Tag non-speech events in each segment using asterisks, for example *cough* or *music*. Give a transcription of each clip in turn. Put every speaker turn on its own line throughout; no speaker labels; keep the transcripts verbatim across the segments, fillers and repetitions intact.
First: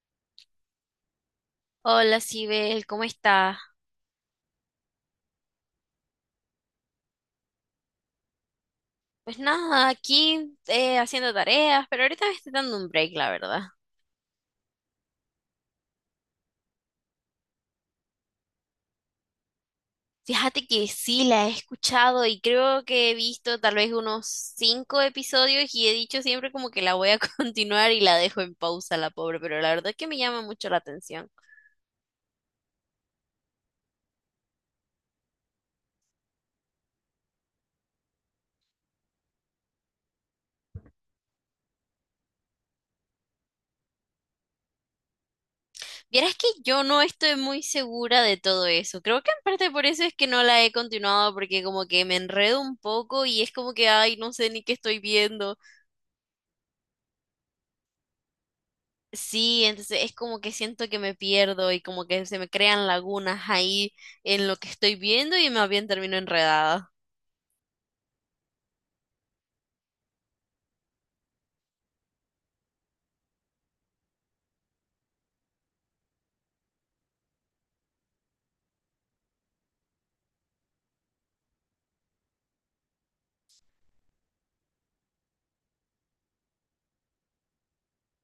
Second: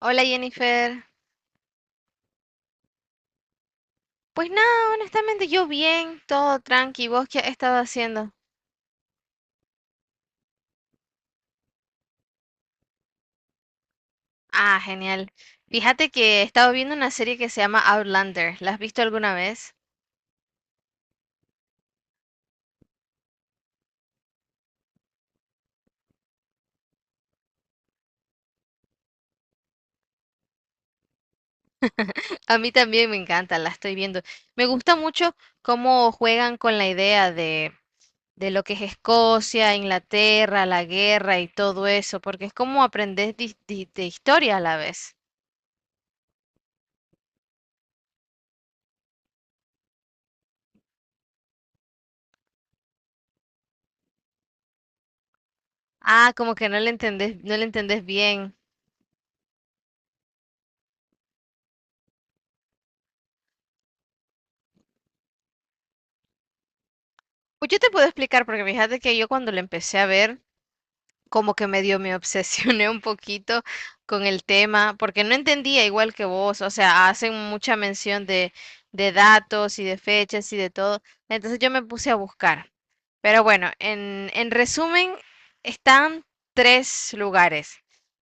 Hola Jennifer.
Hola, Sibel, ¿cómo está?
Pues nada, honestamente yo bien, todo tranqui. ¿Vos qué has estado haciendo?
Pues nada, aquí eh, haciendo tareas, pero ahorita me estoy dando un break, la verdad.
Ah, genial. Fíjate que he estado viendo una serie que se llama Outlander. ¿La has visto alguna vez?
Fíjate que sí, la he escuchado y creo que he visto tal vez unos cinco episodios y he dicho siempre como que la voy a *laughs* continuar y la dejo en pausa, la pobre, pero la verdad es que me llama mucho la atención.
*clears throat* *laughs* A mí también me encanta, la estoy viendo. Me gusta mucho cómo juegan con la idea de, de lo que es Escocia, Inglaterra, la guerra y todo eso, porque es como aprendés dis- di- de historia a la vez.
Vieras que yo no estoy muy segura de todo eso. Creo que en parte por eso es que no la he continuado porque como que me enredo un poco y es como que, ay, no sé ni qué estoy viendo.
Ah, como que no le entendés, no le entendés bien.
Sí, entonces es como que siento que me pierdo y como que se me crean lagunas ahí en lo que estoy viendo y más bien termino enredada.
Pues yo te puedo explicar, porque fíjate que yo cuando lo empecé a ver, como que medio me obsesioné un poquito con el tema, porque no entendía igual que vos, o sea, hacen mucha mención de, de datos y de fechas y de todo, entonces yo me puse a buscar. Pero bueno, en, en resumen, están tres lugares.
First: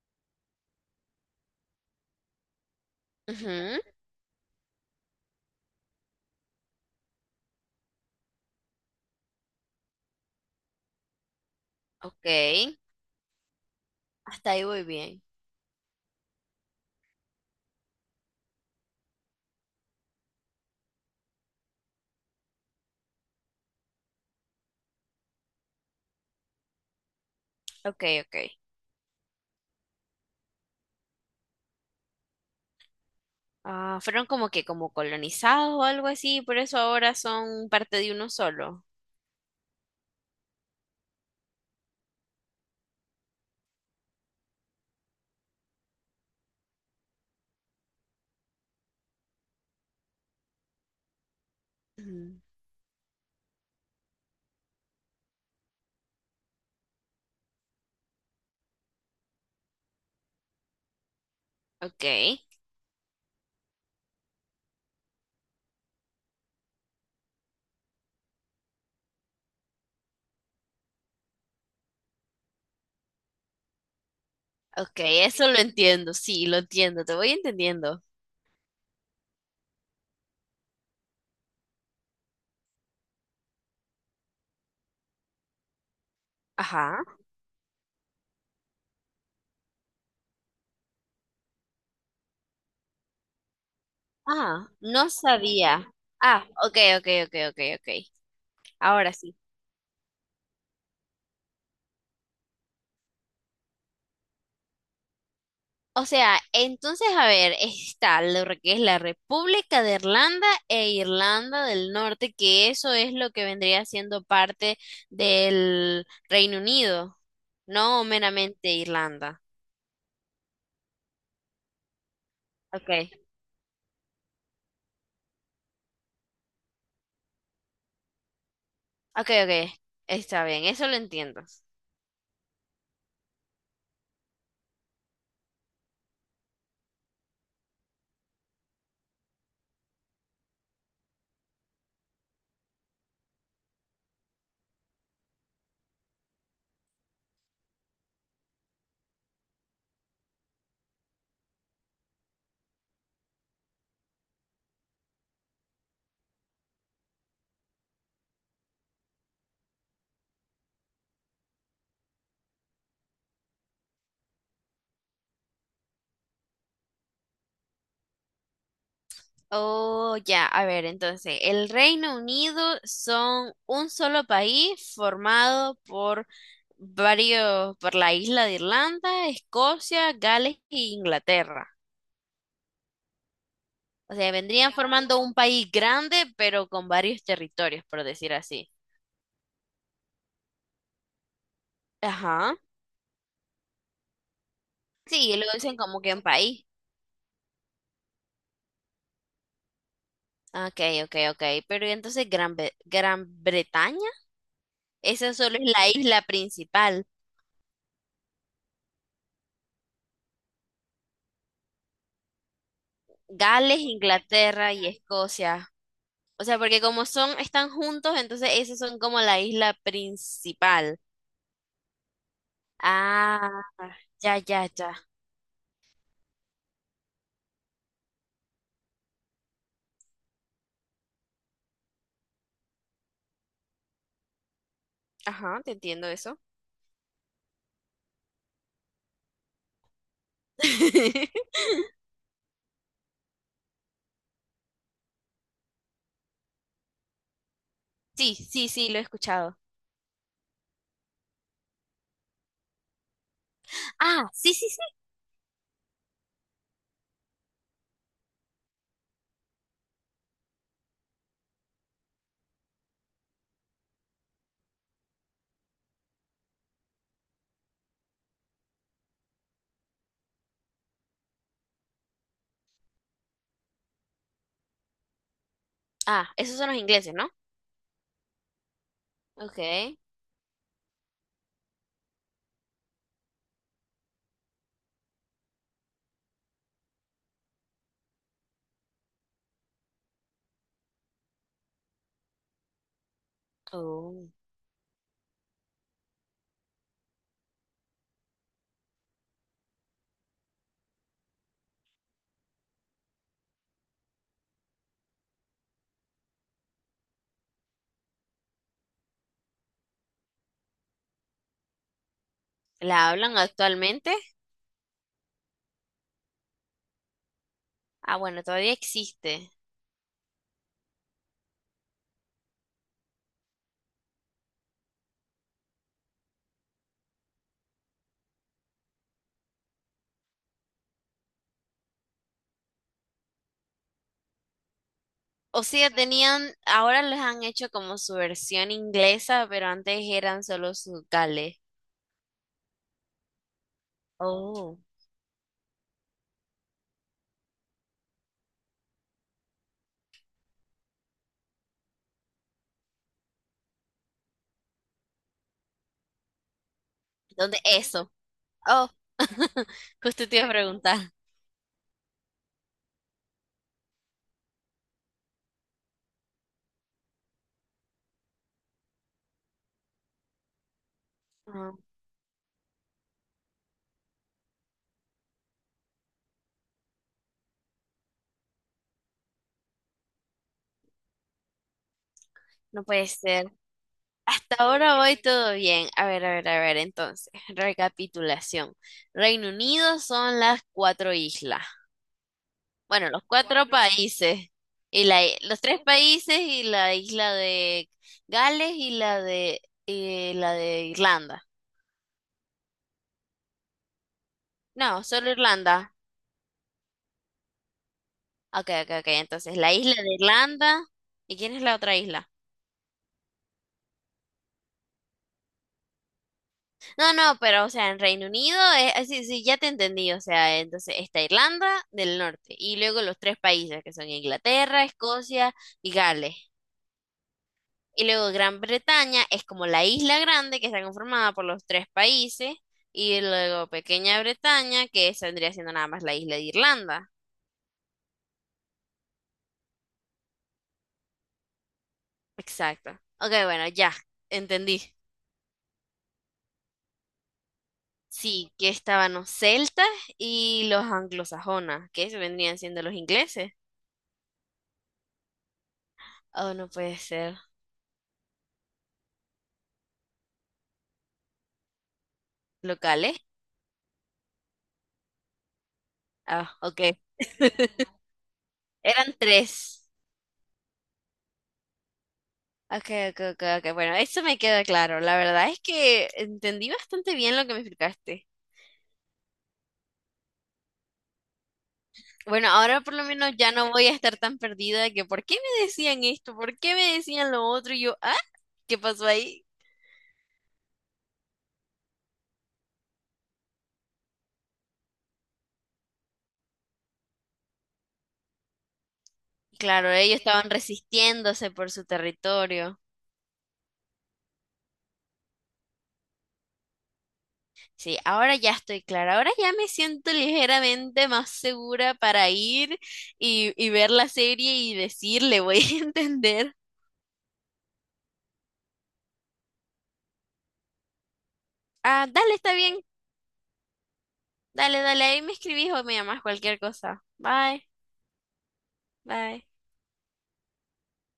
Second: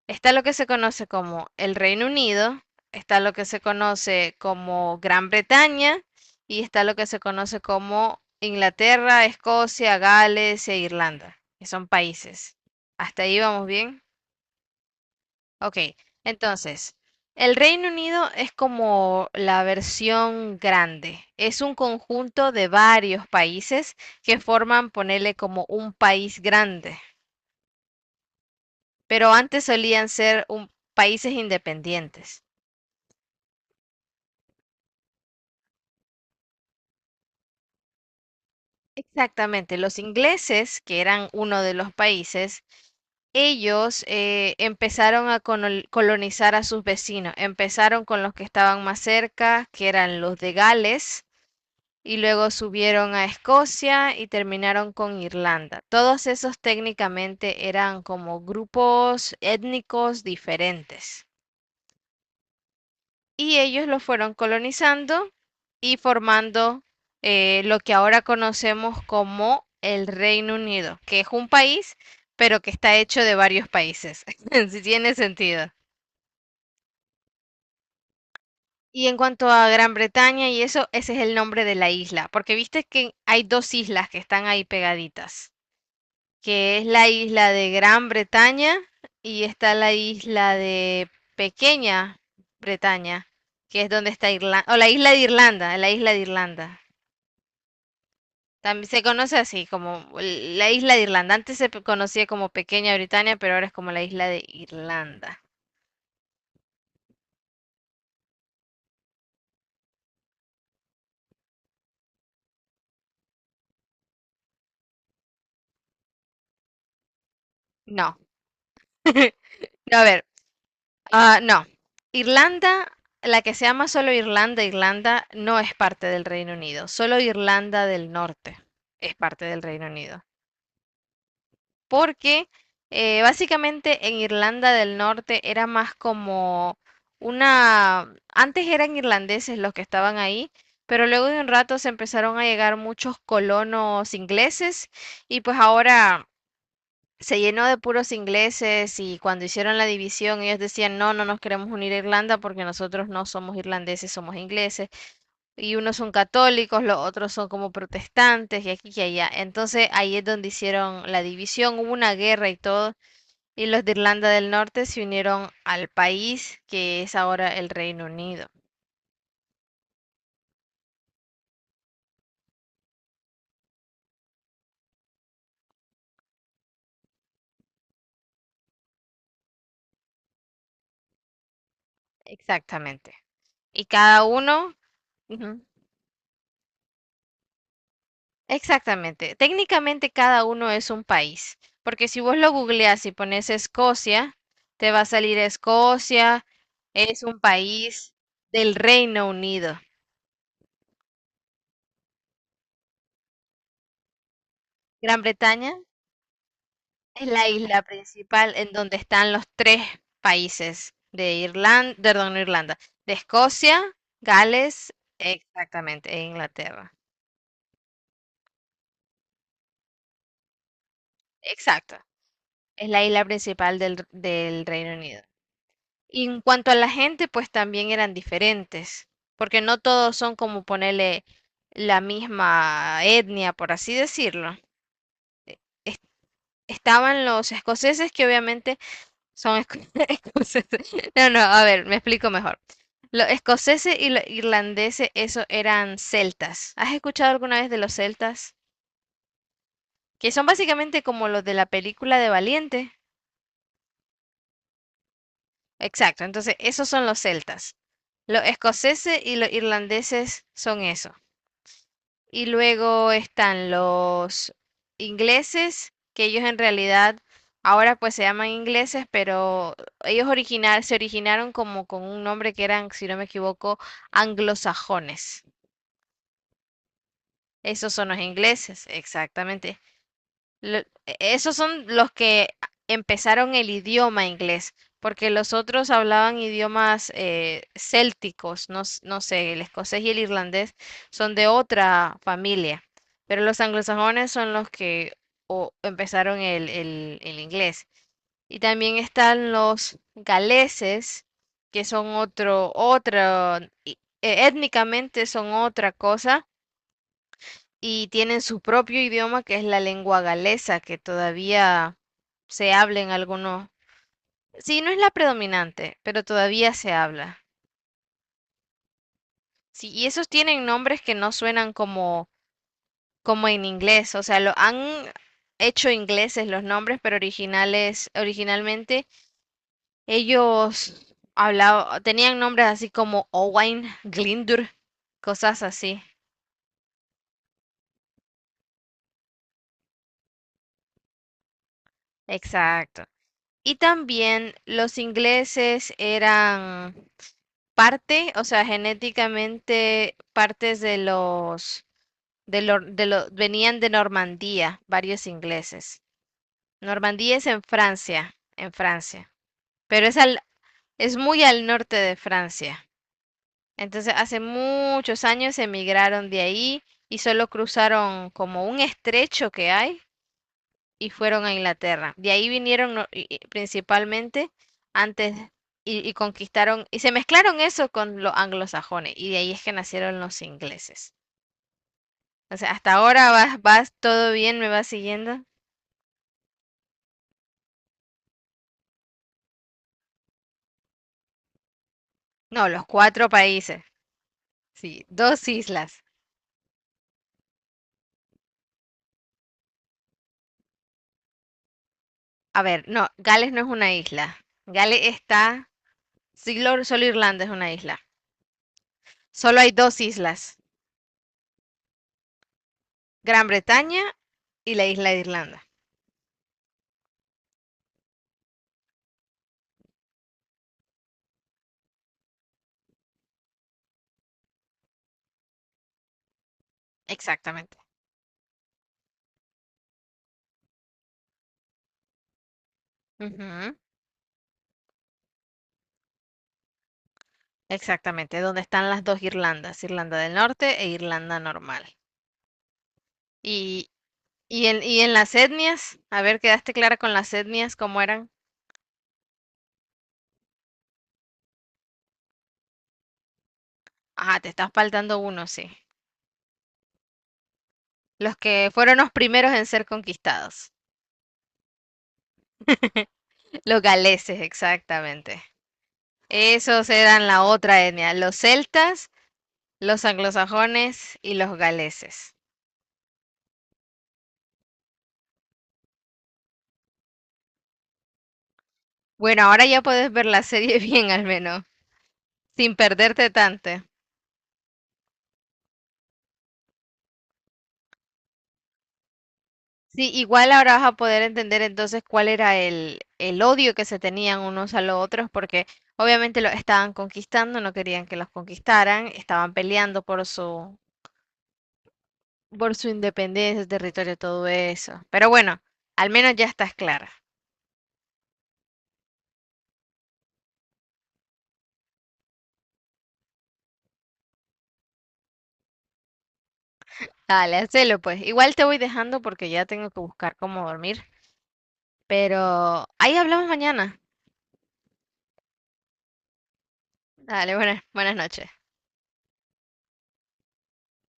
Está lo que se conoce como el Reino Unido, está lo que se
Ujú.
conoce como Gran Bretaña y está lo que se conoce como Inglaterra, Escocia, Gales e Irlanda, que son
Ok,
países. Hasta ahí vamos bien.
hasta ahí voy bien.
Ok, entonces, el Reino Unido es como la versión grande. Es un conjunto de varios países que forman, ponerle como un país grande,
Ok, ok.
pero antes solían ser un- países independientes.
Ah, fueron como que como colonizados o algo así, por eso ahora son parte de uno solo.
Exactamente, los ingleses, que eran uno de los países, ellos eh, empezaron a conol- colonizar a sus vecinos. Empezaron con los que estaban más cerca, que eran los de Gales, y
Ujú.
luego subieron a Escocia y terminaron con Irlanda. Todos esos técnicamente eran como grupos étnicos diferentes
Ok,
y ellos los fueron colonizando y formando eh, lo que ahora conocemos como el Reino Unido, que es un país, pero que está hecho de varios países, *laughs* si
ok,
tiene
eso lo
sentido.
entiendo, sí, lo entiendo, te voy entendiendo.
Y en cuanto a Gran Bretaña y eso, ese es el nombre de la isla, porque viste que hay dos islas que están ahí pegaditas, que es
Ajá.
la isla de Gran Bretaña y está la isla de Pequeña Bretaña, que es donde está
Ah,
Irlanda, o la isla
no
de Irlanda,
sabía.
la isla de
Ah, ok,
Irlanda.
ok, ok, ok, ok.
También se
Ahora sí.
conoce así como la isla de Irlanda. Antes se pe- conocía como Pequeña Britania, pero ahora es como la isla de Irlanda.
O sea, entonces, a ver, está lo que es la República de Irlanda e Irlanda del Norte, que eso es lo que vendría siendo parte del Reino Unido, no
No,
meramente Irlanda.
no, a ver, ah, no.
Ok,
Irlanda, la que se llama solo Irlanda, Irlanda, no es parte del Reino Unido. Solo Irlanda del Norte es
ok,
parte del
ok,
Reino Unido.
está bien, eso lo entiendo.
Porque eh, básicamente en Irlanda del Norte era más como una... Antes eran irlandeses los que estaban ahí, pero luego de un rato se empezaron a llegar muchos colonos ingleses y pues ahora se llenó de puros ingleses y cuando hicieron la división ellos decían, no, no nos queremos unir a Irlanda porque nosotros no somos irlandeses, somos ingleses. Y unos son católicos, los otros son como protestantes y aquí y allá. Entonces ahí es donde hicieron la división, hubo una guerra y todo. Y los de Irlanda del Norte se unieron al país que es ahora el Reino Unido.
Oh, ya, a ver, entonces, el Reino Unido son un solo país formado por varios, por la isla de Irlanda, Escocia, Gales e Inglaterra.
Exactamente. Y
O
cada
sea, vendrían
uno...
formando un
ujú.
país grande, pero con varios territorios, por decir así.
Exactamente. Técnicamente cada uno es un país, porque si vos lo
Ajá.
googleás y pones Escocia, te va a
Sí,
salir
lo dicen como que un
Escocia,
país.
es un país del Reino Unido.
Ok, ok, ok. Pero ¿y entonces Gran, Bre- Gran Bretaña,
Gran
esa solo
Bretaña
es la isla principal?
es la isla principal en donde están los tres países de Irlanda, perdón, no Irlanda, de
Gales,
Escocia,
Inglaterra y
Gales,
Escocia.
exactamente, e
O sea, porque
Inglaterra.
como son, están juntos, entonces esas son como la isla principal.
Exacto. Es la isla
Ah,
principal del,
ya,
del
ya,
Reino
ya.
Unido. Y en cuanto a la gente, pues también eran diferentes, porque no todos son como ponerle la misma etnia, por así decirlo.
Ajá, te
Es-
entiendo eso.
Estaban los escoceses que obviamente son esco- *laughs* escoceses. No, no,
*laughs*
a ver, me explico mejor. Los escoceses y los irlandeses, esos eran celtas. ¿Has escuchado alguna vez de los
Sí,
celtas?
sí, sí, lo he escuchado.
Que son básicamente como los de la película de Valiente.
Ah, sí, sí, sí.
Exacto, entonces esos son los celtas. Los escoceses y los irlandeses son eso. Y luego están los ingleses, que ellos en realidad ahora pues se llaman ingleses, pero ellos originar, se originaron como con un nombre que eran, si no me equivoco, anglosajones.
Ah, esos son los ingleses, ¿no?
Esos son los ingleses, exactamente.
Okay.
Lo- e, esos son los que empezaron el idioma inglés, porque los otros hablaban idiomas eh, célticos, no, s- no sé, el escocés y el irlandés son de otra familia, pero los
Oh.
anglosajones son los que o- empezaron el, el el inglés. Y también están los galeses, que son otro, otra, étnicamente son otra cosa, y tienen su propio idioma que es la lengua galesa, que todavía se habla
¿La
en
hablan
algunos.
actualmente?
Sí, no es la predominante, pero todavía se habla.
Ah, bueno, todavía existe.
Sí, y esos tienen nombres que no suenan como, como en inglés, o sea, lo han hecho ingleses los nombres, pero originales, originalmente ellos hablaban, tenían nombres así como Owain, Glindur, cosas
O sea,
así.
tenían, ahora les han hecho como su versión inglesa, pero antes eran solo sus gales.
Exacto. Y también
Oh.
los ingleses eran parte, o sea, genéticamente partes de los, de lo- de lo- venían de Normandía, varios ingleses. Normandía es
¿Dónde
en
eso?
Francia, en
Oh,
Francia,
*laughs*
pero es
justo te
al,
iba a preguntar.
es muy al norte de Francia. Entonces, hace muchos años emigraron de ahí y solo cruzaron como un estrecho que hay y fueron a
Ah,
Inglaterra. De ahí vinieron no- y- y principalmente antes y, y conquistaron, y se mezclaron eso con los anglosajones, y de ahí es que nacieron los ingleses. O sea,
no
hasta
puede
ahora
ser.
vas, vas todo
Hasta
bien, me vas
ahora voy
siguiendo.
todo bien. A ver, a ver, a ver, entonces, recapitulación. Reino Unido son las cuatro islas.
No, los
Bueno, los
cuatro
cuatro
países,
países
sí,
y la, i-
dos
los tres
islas.
países y la isla de Gales y la de y la de Irlanda.
A ver, no, Gales no es una isla. Gales
No, solo
está,
Irlanda.
solo, solo Irlanda es una isla.
Ok, ok, ok. Entonces,
Solo hay
la isla
dos
de
islas,
Irlanda. ¿Y quién es la otra isla?
Gran Bretaña y la isla de Irlanda.
No, no, pero o sea, en Reino Unido es así, sí, sí, ya te entendí. O sea, entonces está Irlanda del Norte y luego los tres países que son Inglaterra, Escocia y Gales.
Exactamente.
Y luego Gran Bretaña es como la isla grande que está conformada por los tres países. Y luego
Ujú.
Pequeña Bretaña, que esa vendría siendo nada más la isla de Irlanda.
Exactamente, donde están las dos Irlandas, Irlanda del Norte e Irlanda normal.
Exacto. Ok, bueno,
Y,
ya,
y, en,
entendí.
y en las etnias, a ver, ¿quedaste clara con las etnias cómo eran?
Sí, que estaban los celtas y los anglosajonas, que eso vendrían siendo los ingleses.
Ah, te estás faltando uno, sí.
Oh, no puede ser.
Los que fueron los primeros en ser conquistados.
¿Locales?
Los galeses, exactamente.
Ah, ok.
Esos eran la
*laughs*
otra etnia, los celtas,
Eran tres.
los anglosajones y los galeses.
Ok, ok, ok, ok. Bueno, eso me queda claro. La verdad es que entendí bastante bien lo que me explicaste.
Bueno, ahora ya puedes ver la serie *laughs* bien al menos,
Bueno,
sin
ahora por lo
perderte
menos ya
tanto.
no voy a estar tan perdida de que ¿por qué me decían esto? ¿Por qué me decían lo otro? Y yo, ah, ¿qué pasó ahí?
Sí, igual ahora vas a poder entender entonces cuál era el, el odio que se tenían unos a los otros, porque obviamente los estaban conquistando, no querían que los conquistaran, estaban
Claro,
peleando
ellos
por
estaban
su,
resistiéndose por su
por
territorio.
su independencia, su territorio, todo eso. Pero bueno, al menos ya estás clara.
Sí, ahora ya estoy clara. Ahora ya me siento ligeramente más segura para ir y, y ver la serie y decirle, voy a *laughs* entender.
Dale, hacelo pues. Igual te voy dejando porque ya tengo que buscar cómo dormir,
Ah, dale, está bien.
pero ahí hablamos mañana.
Dale, dale, ahí me escribís o me llamás cualquier cosa.
Dale,
Bye,
buenas, buenas noches.
bye.